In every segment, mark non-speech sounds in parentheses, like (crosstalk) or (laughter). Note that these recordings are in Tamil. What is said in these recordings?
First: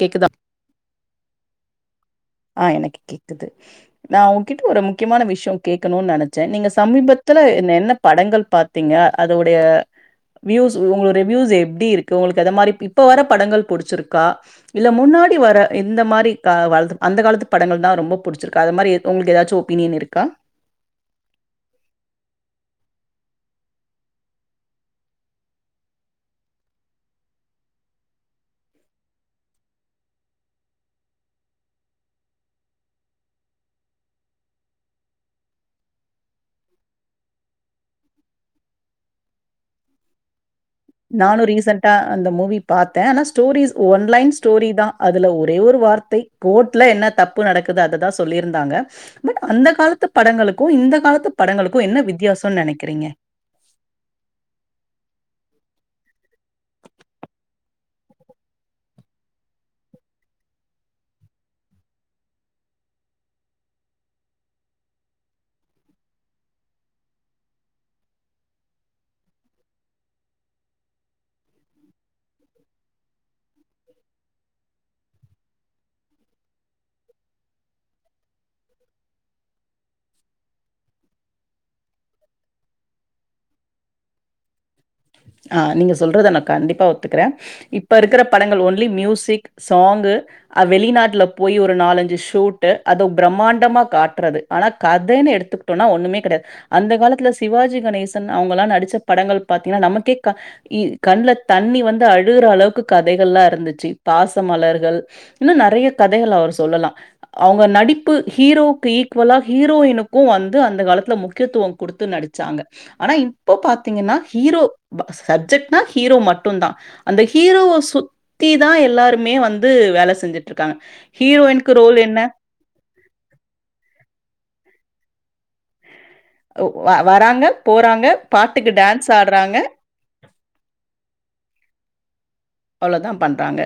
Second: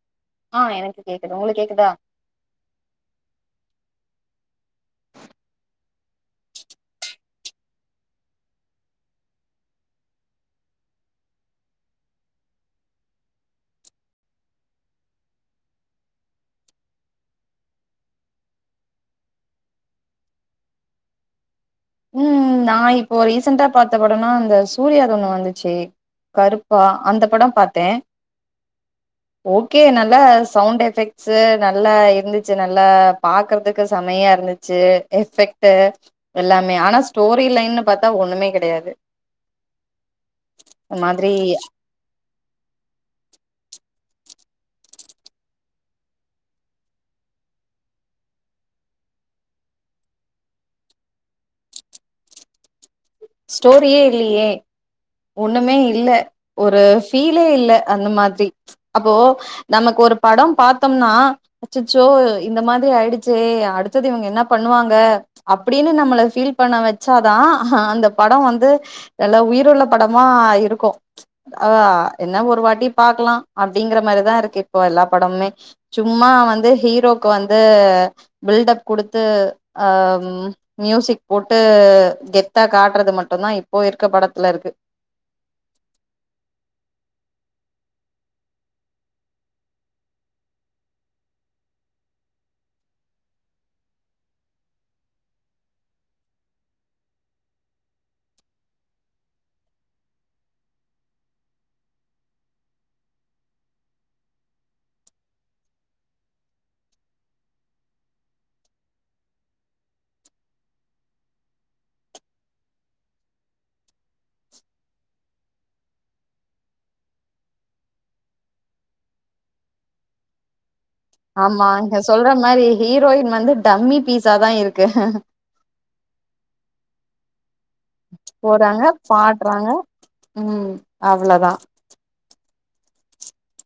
கேக்குதா ஆ எனக்கு கேக்குது உங்களுக்கு கேக்குதா ஆ எனக்கு கேக்குது நா உங்கிட்ட ஒரு முக்கியமான விஷய கேக்கணுன்னு நெனைச்ச நீங்க சமீபத்துல என்ன என்ன படங்கள் பாத் திங்க அதோடைய வியூஸ் உங்க ரிவியூஸ் எப்டி இருக்கு உங்களுக்கு அத மாரி இப்ப வர படங்கள் புடுச்சிருக்கா இல்ல முன்னாடி வர இந்த மாரி க வளது அந்தக் காலத்து படங்கள் தா ரொம்போ புடிச்சிருக்கா அத மாரி உங்களுக்கு ஏதாச்சு ஒப்பீனியன் இருக்கா ம் நா இப்போ ரீசெண்டா பாத்த படம்னா இந்த சூர்யாது ஒண்ணு வந்துச்சு கருப்பு அந்த படம் பாத்தே ஓகே நல்லா சவுண்ட் எஃபெக்ட்ஸு நல்லா இருந்துச்சு நல்லா பாக்குறதுக்கு செமையா இருந்துச் ச்சு எஃபெக்ட்டு எல்லாம் மே ஆனா ஸ்டோரி லைன்னு பாத்தா ஒண்ணுமே கெடையாது ஒரு மாதிரி நானு ரீசென்ட் டா அந்த மூவி பாத்த ஆனா ஸ்டோரிஸ் ஒன் லைன் ஸ்டோரி தா அதுல ஒரே ஒரு வார்த்தை கோர்ட்ல என்ன தப்பு நடக்குது அததா சொல்லியிருந்தாங்க பட் அந்தக் காலத்துப் படங்களுக்கு இந்தக் காலத்துப் படங்களுக்கு என்ன வித்தியாசம்னு நெனைக்கிறீங்க ஸ்டோரியே இல்லியே ஒன்னுமே இல்ல ஒரு ஃபீலே இல்ல அந்த மாதிரி அப்போ நமக்கு ஒரு படம் பாத்தம்னா அச்சச்சோ இந்த மாதிரி ஆயிடிச்சே அடுத்தது இவுங்க இன்னா பண்ணுவாங்க அப்பிடின்னு நம்மள ஃபீல் பண்ண வச்சாதா அந்த படோ வந்து நல்லா உயிருள்ள படமா இருக்கு ஆ என்ன ஒரு வாட்டி பாக்கலா அப்டிங்கிற மாரிதா இருக்கு இப்ப எல்லா படமுமே வந்து சும்மா வந்து ஹீரோக்கு வந்து பில்டப் குடுத்து ஆ ம் மியூசிக் போட்டு கெத்தா காட்டுறது மட்டுந்தா இப்போ இருக்க படத்துல இருக்கு ஆ நீங்க சொல்றத நா கண்டிப்பா ஒத்துக்குறே இப்ப இருக்குற படங்கள் ஒன்லி மியூசிக் சாங்கு ஆ வெளிநாட்ல போய் ஒரு நாலஞ்சு ஷூட்டு அது பிரமாண்டமா காட்டுறது ஆனா கதன்னு எடுத்து டோ ஒண்ணுமே கெடையாது அந்தக காலத்துல சிவாஜி கணேசன் அவுங்கள்லா நடிச்ச படங்கள் பாத்தீங்கன்னா நமக்கே க இ கண்ல தண்ணி வந்து அழுகுற அளவுக்கு கதைகள்லா இருந்துச்சு பாசமலர்கள் இன்னு நெறைய கதைகள் அவர் சொல்லலா அவுங்க நடிப்பு ஹீரோவுக்கு ஈக்குவலா ஹீரோயினுக்கு வந்து அந்த காலத்துல முக்கியத்துவோ குடுத்து நடிச்சாங்க ஆனா இப்போ பாத்தீங்கன்னா ஹீரோ பா சப்ஜெக்ட்னா ஹீரோ மட்டுதா அந்த ஹீரோ சு தீதா எல்லாருமே வந்து வேல செஞ்சிட்டு இருக்காங்க ஆமா இங்க சொல்ற மாரி ஹீரோயின் வந்து டம்மி பீஸாதா இருக்கு ஓ வ வராங்க போறாங்க பாட்டுக்கு போறாங்க டான்ஸ் ஆடறாங்க பாடுறாங்க ம் அவ்ளதா அவ்ளதா பண்றங்க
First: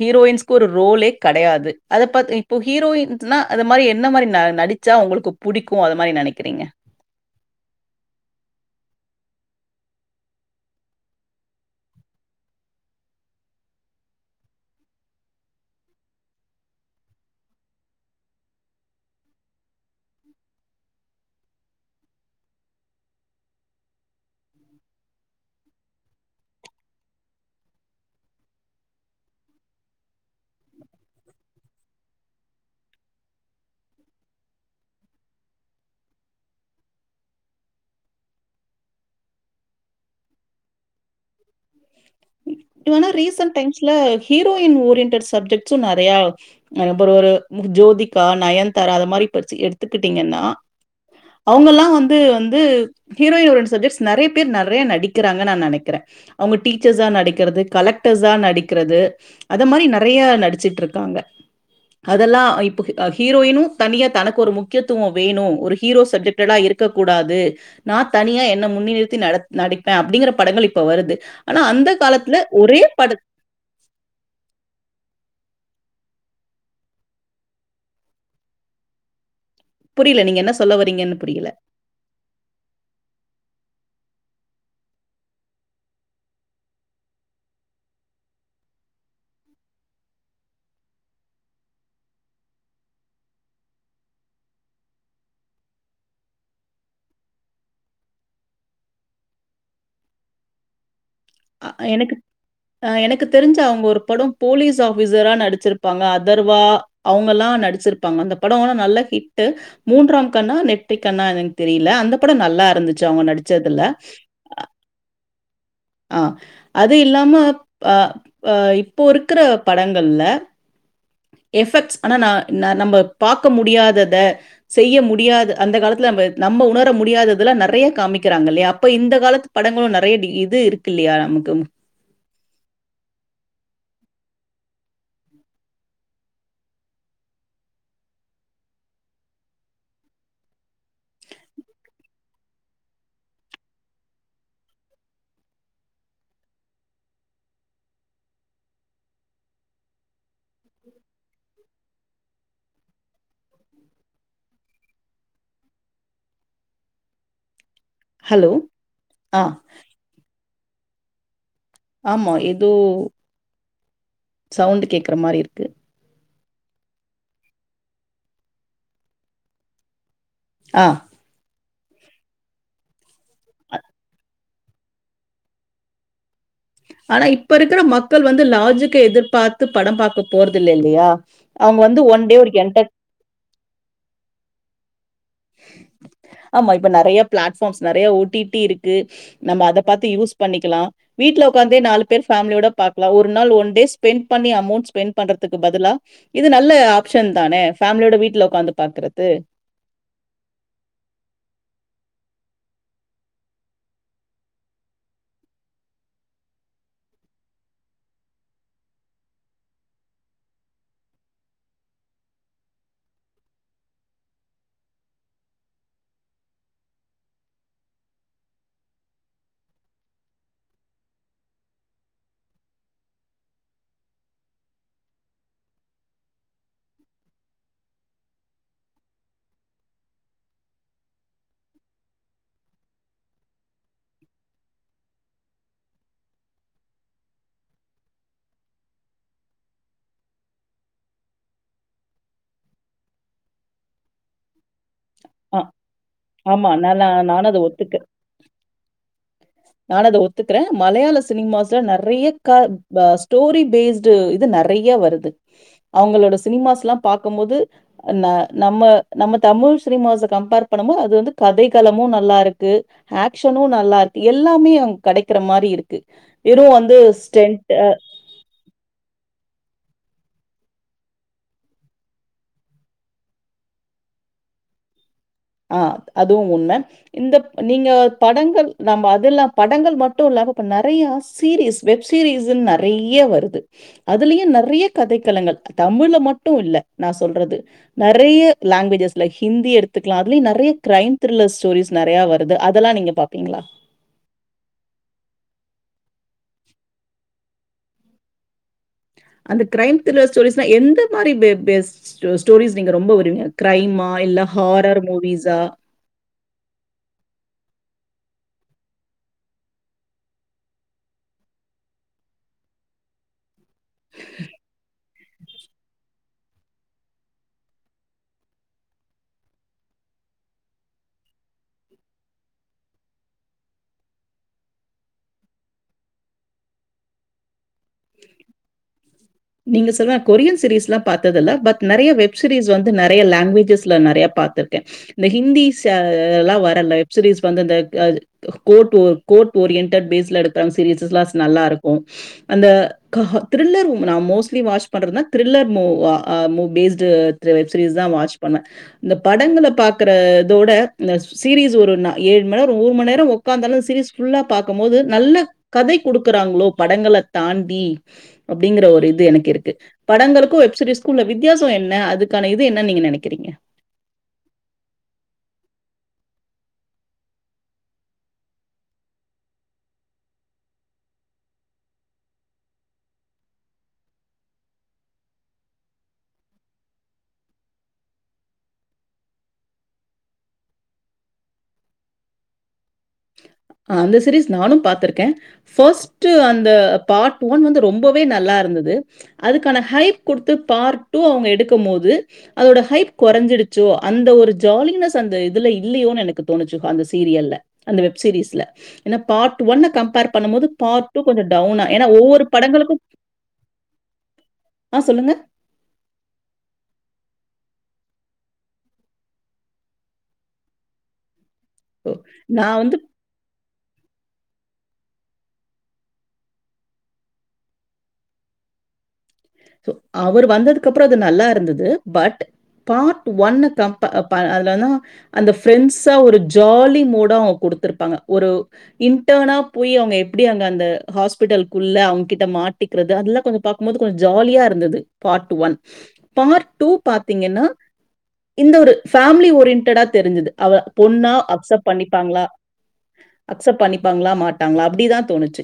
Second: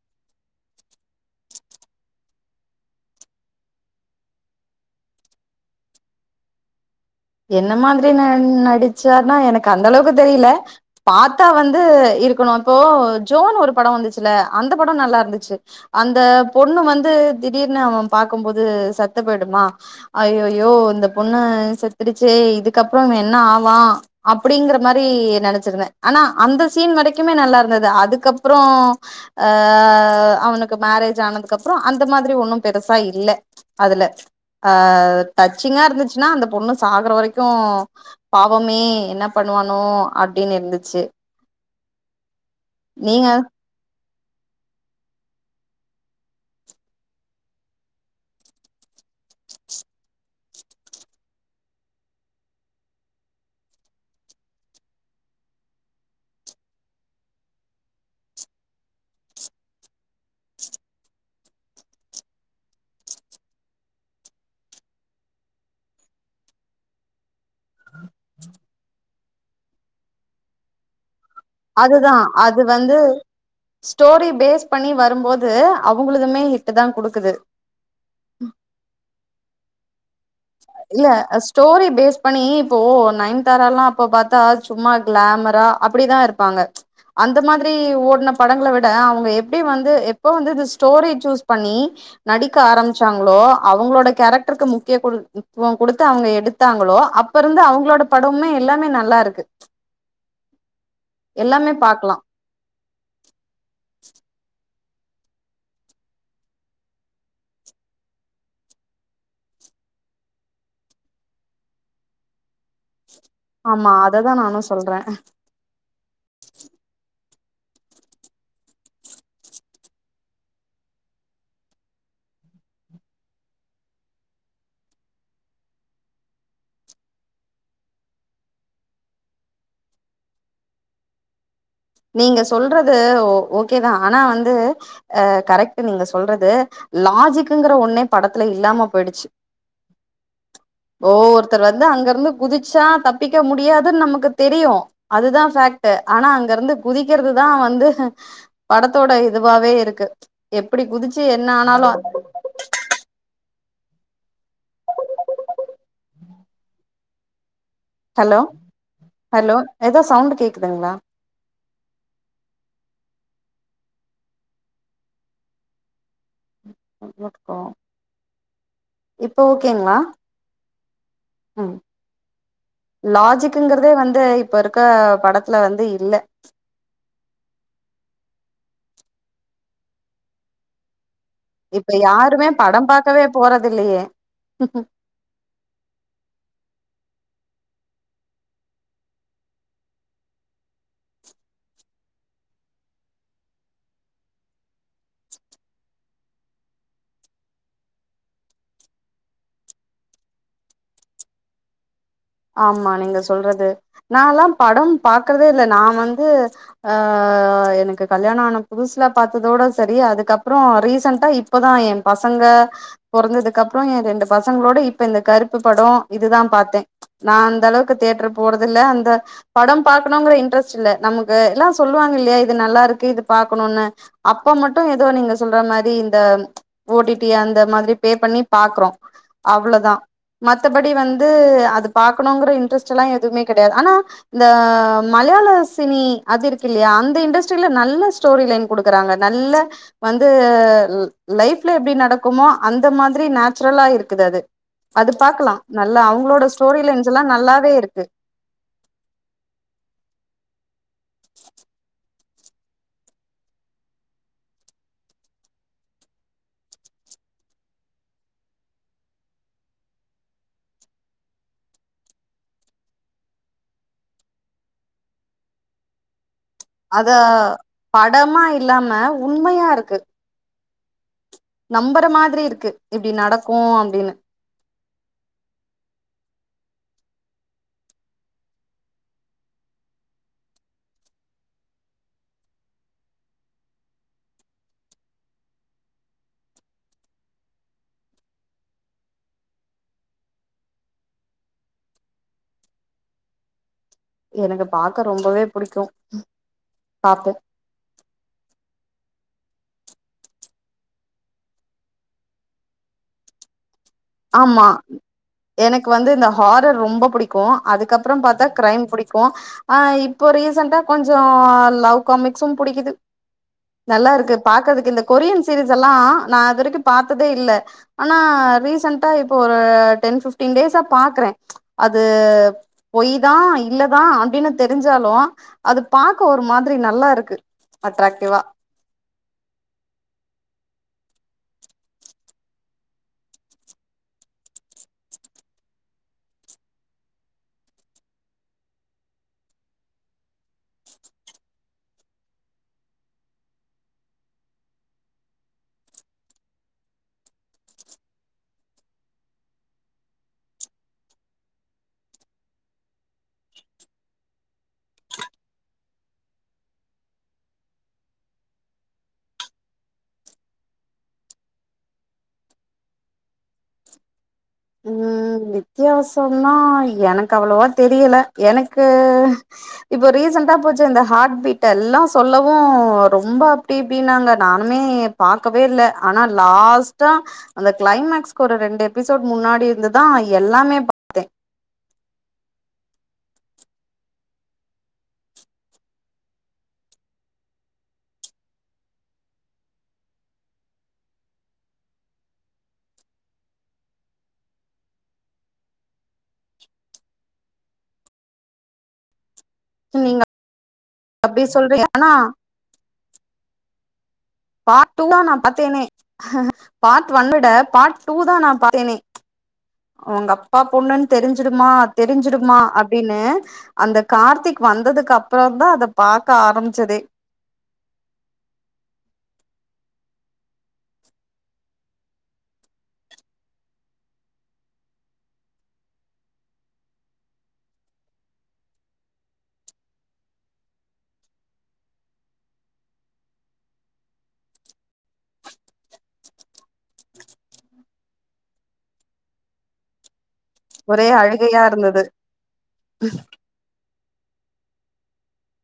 ஹீரோயின்ஸ்கு ஒரு ரோலே கடையது அத பாத் இப்போ ஹீரோயின்ட்னா அது மாரி என்ன மாரி ந நடிச் ச்சா உங்களுக்கு புடிக்கு அது மாரி நெனைக்கிறீங்க என்ன மாதிரி ந நடிச்சார்னா எனக்கு அந்தளவுக்கு தெரியில பாத்தா வந்து இருக்கணு இப்போ ஜோன் ஒரு படோ வந்துச்சில அந்த படோ நல்லா இருந்துச்சி அந்த பொண்ணு வந்து திடீர்னு அவ பாக்குபோது சத்து போயிடுமா அய் அய்யோ இந்த பொண்ணு செத்துடுச்சே இதுக்கப்புறோ இவ என்ன ஆவா அப்பிடிங்கிற மாரி நெனைச்சிருந்தே ஆனா அந்த சீன் வரைக்குமே நல்லா இருந்தது அதுக்கப்புறோ அ அவனுக்கு மேரேஜ் ஆனதுக்கு அப்புறோ அந்த மாதிரி ஒன்னு பெருசா இல்ல அதல அ டச்சிங்கா இருந்துச்சின்னா அந்த பொண்ணு சாகற வரைக்கு பாவமே என்ன பண்ணுவானோ அப்டின் இருந்திச்சி இவனா ரீசன்ட் டைம்ஸ்ல ஹீரோயின் ஓரியன்டட் சப்ஜெக்ட்ஸு நெறையா அகப்புறோ ஒரு ஜோதிக்கா நயன்தாரா அத மாரி பச்சி எடுத்துக்கிட்டீங்கன்னா அவங்கெல்லா வந்து வந்து ஹீரோயின் ஓரியன் சப்ஜெ்ட்ஸ் நெறைய பேர் நெறையா நடிக்கிறாங்க நா நெனைக்கிறே அவுங்க டீச்சர்ஸா நடிக்கிறது கலெக்டர்ஸா நடிக்கிறது அத மாரி நெறைய நடிச்சிட்டு இருக்காங்க அதெல்லா இப்பக் ஆ ஹீரோயினு தனியா தனக்கு ஒரு முக்கியத்துவோ வேணு ஒரு ஹீரோ சப்ஜெக் ட்டலா இருக்கக்கூடாது நா தனியா என்ன முன்னிறுத்தி நட்ப் நடிப்பே அப்டிங்கிற படங்கள் இப்ப வருது ஆனா அந்த அதுதா காலத்துல அது ஒரே வந்து படத் ஸ்டோரி பேஸ் பண்ணி வரும்போது அவுங்குதுமே ஹிட்ட தா குடுக்குது புரியில நீங்க என் இல்ல ஸ்டோரி பேஸ் பனி இப்போ நைன்தாரல்லா அப்ப பாத்தா சும்மா கிளாமரா அப்பிடிதா இருப்பாங்க அந்த மாதிரி ஓடுன படங்க விட அவங்க எப்டி வந்து எப்போ வந்து இது ஸ்டோரி சூஸ் பண்ணி நடிக்க ஆரம்பிச்சாங்களோ அவங்களோட கேரக்டருக்கு முக்கிய குழு இப்போங் குடுத்து அவங்க எடுத்தாங்களோ அப்ப இருந்து அவங்களோட படமுமே எல்லாமே நல்லா இருக்கு அ எல்லாமே ஆ பாக்கலா எனக்கு ஆ எனக்கு தெரிஞ்ச அவங்க ஒரு பட போலீஸ் ஆபீசரா நடிச்சிருப்பாங்க அதர்வா அவங்க எல்லா நடிச்சிருப்பாங்க அந்த படோ எல்லா நல்லா ஹிட்டு் மூன்றாம் கண்ணா நெற்றி கண்ணா எனக்கு தெரியல அந்த படம் நல்லா இருந்துச்சு அவங்க நடிச ஆமா அததா நானு சொல்றே ஆ அது இல்லாம பா பா இப்போ இருக்குற படங்கள்ல எஃபெக்ட்ஸ் ஆனா நா நம்ம பாக்க முடியாதத செய்ய முடியாது அந்த காலத்துல நம்ப நம்ப உணர முடியாததெல்லா நெறைய காமிக்கிறாங்க இல்லயா அப்ப இந்த காலத் படங்களு நெறைய டி இது இருக்கு இல்லையா நமக்கு நீங்க சொல்றது ஒ ஓகேதா ஆனா வந்து அ கரெக்ட் நீங்க சொல்றது லாஜிக்குங்கற ஒன்னே படத்துல இல்லாம போயிடிச்சி ஒவ்வொருத்தர் வந்து அங்க இருந்து குதிச்சா தப்பிக்க முடியாதுன் நமக்கு தெரியு அதுதா ஃபாக்ட்டு ஆனா அங்க இருந்து குதிக்கிறதுதா வந்து படத்தோட இதுவாவே இருக்கு எப்டி குதிச்சு என்ன ஆனாலு ஹலோ ஆ ஹலோ ஏதோ சவுண்டு கேக்குதுங்களா ஆமா ஏதோ சவுண்ட் கேக்கற மாரி இருக்கு ட்டுக்கோ இப்ப ஓகேங்களா ஆ ஆ லாஜிக்குங்கிறதே வந்து இப்ப இருக்க படத்துல வந்து இல்ல ஆனா இப்ப இருக்குற மக்கள் வந்து லாஜிக்கை எதிர்பார்த்து படம் பாக்க போறது இல்ல இல்லையா அவங்க வந்து ஒன் டே ஒரு என்டர் பக்கவே போறதில்லையே ஆமா இப்ப நெறைய பிளாட்பார்ம்ஸ் நெறைய ஓ டி டி இருக்கு நம்ம அத பாத்து யூஸ் பண்ணிக்கலா வீட்ல உக்காந்தே நாலு பேர் பேமலியோட பாக்கலா ஒரு நாள் ஒன் டே ஸ்பெண்ட் பண்ணி அமௌண்ட் ஸ்பென்ட் பண்றதுக்கு பதிலா இது நல்ல ஆப்ஷன் தானே ஃபேமிலியோட வீட்ல உக்காந்து பாக்குறது ஆமா நீங்க சொல்றது நாளா பட பாக்குறதே இல்ல நா வந்து ஆ எனக்கு கல்யாணம் ஆன புதுசுல பாத்ததோட சரி அதுக்கப்பறோ ரீசண்ட்டா இப்பதா எ பசங்க பொறந்ததுக்கு அப்பறோ எ ரெண்டு பசங்களோட இப்ப இந்த கருப்பு படோ இதுதா பாத்தே நா அந்தளவுக்கு தேட்டர் போறதில்ல அந்த படம் பாக்கணுங்கிற இன்ட்ரெஸ்ட் இல்ல நமக்கு எல்லா சொல்லுவாங்க இல்லையா இது நல்லா இருக்கு இது பாக்கணுனு அப்ப மட்டு ஏதோ நீங்க சொல்ற மாரி இந்த ஓ டி டி அந்த மாரி பே பண்ணி பாக்குறோ அவ்ளோதா மத்தபடி வந்து அது பாக்கணுங்கற இட்ரஸ்ட்ல்லா எதுமே கெடையாது ஆனா இந்த மலையாள சினி அது இருக்கு இல்லையா அந்த இண்டஸ்ட்ரில நல்ல ஸ்டோரி லைன் குடுக்குறாங்க நல்ல வந்து லைஃப்ல எப்டி நடக்குமோ அந்த மாதிரி நேச்சுரலா இருக்குது அது அது பாக்கலா ஆ நல்லா அவங்களோட ஆமா. ஸ்டோரியில நாலா இருஞ்ல்லா நானும் அத நல்லாவே ஒத்துக்க இருக்கு நான அத ஒத்துக்கறே மலையாள சினிமாஸ்ல நெறைய கா பா ஸ்டோரி பேஸ்டு இது நெறைய வருது அவங்களோட சினிமாஸ்ல்லா பாக்கும் போது நா நம்ம நம்ம தமிழ் சினிமாச கம்பேர் பண்ணமோ அது வந்து கதைகளமு நல்லா இருக்கு ஆக்ஷனும் நல்லா இருக்கு எல்லாமே அங்க கிடைக்கிற மாறி இருக்கு வெறும் வந்து அத ஸ்டெண்ட் படமா இல்லாம உண்மையா இருக்கு நம்பற மாதிரி இருக்கு இப்படி நடக்கும் அப்டின்னு அ அதுவும் உண்மை இந்தப் நீங்க படங்கள் நம்ம அதுல்லா படங்கள் மட்டு இல்லாம இப்ப நறைய சீரீயஸ் வெப்சீரீயஸ்ன்னு நறைய வருது அதுலயு நறைய கதைக்களங்கள் தமிழ்ல மட்டு இல்ல நா சொல்றது நறைய லாங்குவேஜஸ்ல ஹிந்தி எடுத்துக் க்கலா அதுலயு நறைய க்ரைம் த்ரில்லர் ஸ்டோரிஸ் நெறையா வருது அதெல்லா நீங்க பாப்பீங்ளா எனக்கு பாக்க ரொம்பவே புடிக்கும் பாப்போ அந்த க்ரைம் த்ரில்லர் ஸ்டோரிஸ்ல்லா எந்த மாறி பே பேஸ்ட் ஸ்டோ ஸ்டோரிஸ் நீங்க ரொம்ப வருவீங்க க்ரைம்மா ஆமா எனக் க்கு வந்து இந்த ஹாரர் ரொம்ப புடிக்கு அதுக்கப்பற பாத்தா க்ரைம் பிடிக்கு ஆ இப்போ ரீசண்டா கொஞ்ச லவ் காமிக்ஸு புடிக்குது நல்லா இருக்கு பாக்குறதுக்கு இந்த கொரியன் சீரீஸ் எல்லா நா அது வரைக்கு பாத்ததே இல் ஆனா ரீசன்ட் ட்டா இப்போ ஒரு டென் பிப்டன் டேஸா பாக்குறே அது பொய் தா இல்லதா அப்டின்னு தெரிஞ்சாலு அது பாக்க ஒரு மாதிரி நல்லா இருக்கு அட்ராக்ட்டிவா நீங்க சொல்ற கொரியன் சீரீயஸ் எல்லா பாத்ததில்ல பட் நெறைய வெப் சீரீயஸ் வந்து நெறைய லாங்வேஜஸ்ல நெறைய பாத்திருக்கே இந்த ஹிந்திஸ் எல்லா அ வருல்ல வெப்சீரீயஸ் வந்து அந்த அது கோட்ர்டோ கோர்ட் ஓரியன்டட் பேஸ்ல எடுத்த சீரீயஸ்சஸ் எல்லா நல்லா இருக்கும் அந்த க த்ரில்லர் நா மோஸ்லி வாட்ச் பண்றதுன்னா த்ரில்லர் மூ அ அ பேஸ்ட்டு வெப் சீரீயஸ்தா வாட்ச் பண்ணுவே இந்த படங்கள்ல பாக்கற தோட இந்த சீரீயஸ் ஒரு ஏழு மண் நேரம் மூனு மண் நேரம் இப்ப அந்தளவு சீரீயஸ் ஃபுல்லா பாக்கம் போது நல்ல கதை குடுக்கறாங்களோ படங்கள தாண்டி அப்டிங்கற ஒரு இது எனக்கு இருக்கு படங்களுக்கும் வெப்சீரீயஸ்க்கும் உள்ள வித்தியாசம் என்ன அதுக்கான இது என்னன்னு நீங்க நெனைக்கிறீங்க உம் வித்தியாசம்ன்னா எனக்கு அவ்வளவா தெரியல எனக்கு இப்ப ரீசன்டடா போச்சே இந்த ஹார்ட் பீட் எல்லா சொல்லவு ரொம்ப இப்டி இப்டின்னாங்க நானுமே பாக்கவே இல்ல ஆனா லாஸ்ட்டா அந்த கிளைமேக்ஸ்க்கு ஒரு ரெண்டு எபிசோட் முன்னாடி இருந்துதா எல்லாமே அந்த சீரீஸ் நானும் பாத்திருக்கே ஃபர்ஸ்ட் அந்த பார்ட் ஒன் வந்து ரொம்பவே நல்லா இருந்தது அதுக்கான ஹைப் குடுத்து பார்ட் டூ அவங்க எடுக்கும் போது அதோட ஹைப் குறைஞ்சிடுச்சோ அந்த ஒரு ஜாலினஸ் அந்த இதுல இல்லையோன்னு எனக்கு தோணுச்சு அந்த சீரியல்ல அந்த வெப் சீரீஸ்ல ஏன்னா பார்ட் ஒன்ன பாத்து. நீங்க கம்பேர் பண்ணும் போது பார்ட் டூ அப்டி கொஞ்சோ டவுனா சொல்றீங்க ஏன்னா ஆனா ஒவ்வொரு படங்களுக்கும் பார்ட் ஆ டூ வா சொல்லுங்க. நா பாத்தேனே பார்ட் ஒன் விட பார்ட் டூ தா நா பாத்தேனே உங்க அப்பா பொண்ணுன்னு தெரிஞ்சுடுமா ஓ! தெரிஞ்சுடுமா நான் வந்து அப்டின்னு அந்த கார்த்திக் வந்ததுக்கு அப்புறோந்தா அத பாக்க ஆரம்பிச்சதே அவர் வந்ததுக்கப்பறோ அது நல்லா இருந்தது பட் பார்ட் ஒன்ன கம்பே ப அதுலன்னா அந்த ஃப்ரெண்ட்ஸ ஒரு ஜாலி மூடா அவுங்க குடுத்துருப்பாங்க ஒரு இன்டர்னா போயி அவங்க எப்படி அங்க அந்த ஹாஸ்பிட்டல்க்குள்ள அவங்ககிட்ட மாட்டிக்கிறது அதெல்லா கொஞ்சோ பாக்கும்போது கொஞ் ஜாலியா இருந்தது பார்ட் ஒன் பார்ட் டூ பாத்தீங்கன்னா இந்த ஒரு ஃபேமிலி ஓரியன்ட்டா தெரிஞ்சது அவ ஒரே பொண்ணா அழுகையா அக்செப்ட் இருந்தது பண்ணிப்பாங்ளா அக்செப்ட் பண்ணிப்பாங்களா மாட்டாங்களா அப்டி தான் தோணுச்சு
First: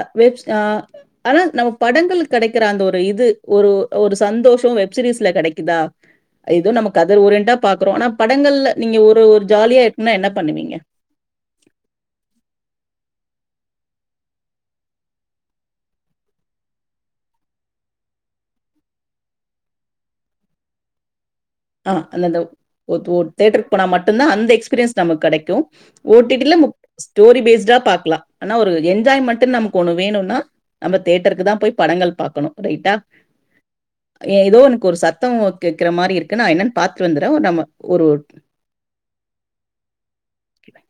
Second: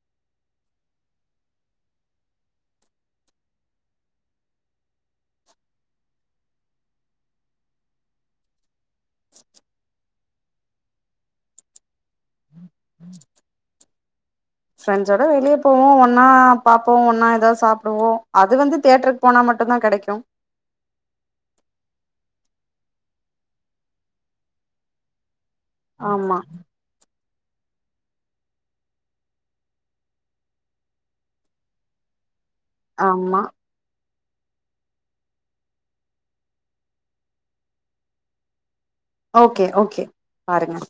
அ வெப் ஸ் ஆ ஆனா நம்ம படங்களு கிடைக்கிற அந்த ஒரு இது ஒரு ஒரு சந்தோஷம் வெப்சீரீஸ்ல கிடைக்குதா இதுவும் நமக்கு கத ஒருன்ட்டா பாக்குறோம் ஆனா படங்கள்ல நீங்க ஒரு ஒரு ஜாலியா இருக்குன்னா என்ன பண்ணுவீங்க (inaudible) ஃபிரண்ட்ஸோட வெளியே போவோம் ஒன்னா பாப்போம் ஒன்னா ஏதாவது சாப்படுவோம் அது வந்து தேட்டருக்கு போனா மட்டும்தான் கிடைக்கும் ஆஹ அந்த இந்த தோ தேட்டருக்கு போனா மட்டும் தான் அந்த எக்ஸ்பீரியன்ஸ் நமக்கு கிடைக்கும் ஓ டி ஆமா டி ல ம் ஸ்டோரி பேஸ்டா பாக்கலாம் ஆனா ஒரு என்ஜாய்மெண்டு நமக்கு ஒண்ணு வேணும்னா நம்ம தேட்டருக்கு தான் போய் படங்கள் பாக்கணும் ரைட்டா ஆமா ஏதோ எனக்கு ஒரு சத்தம் கேக்குற மாரி இருக் கு நான் என்னன்னு பாத்துட்டு வந்துறேன் நம்ம ஒரு ஓகே ஓகே பாருங்க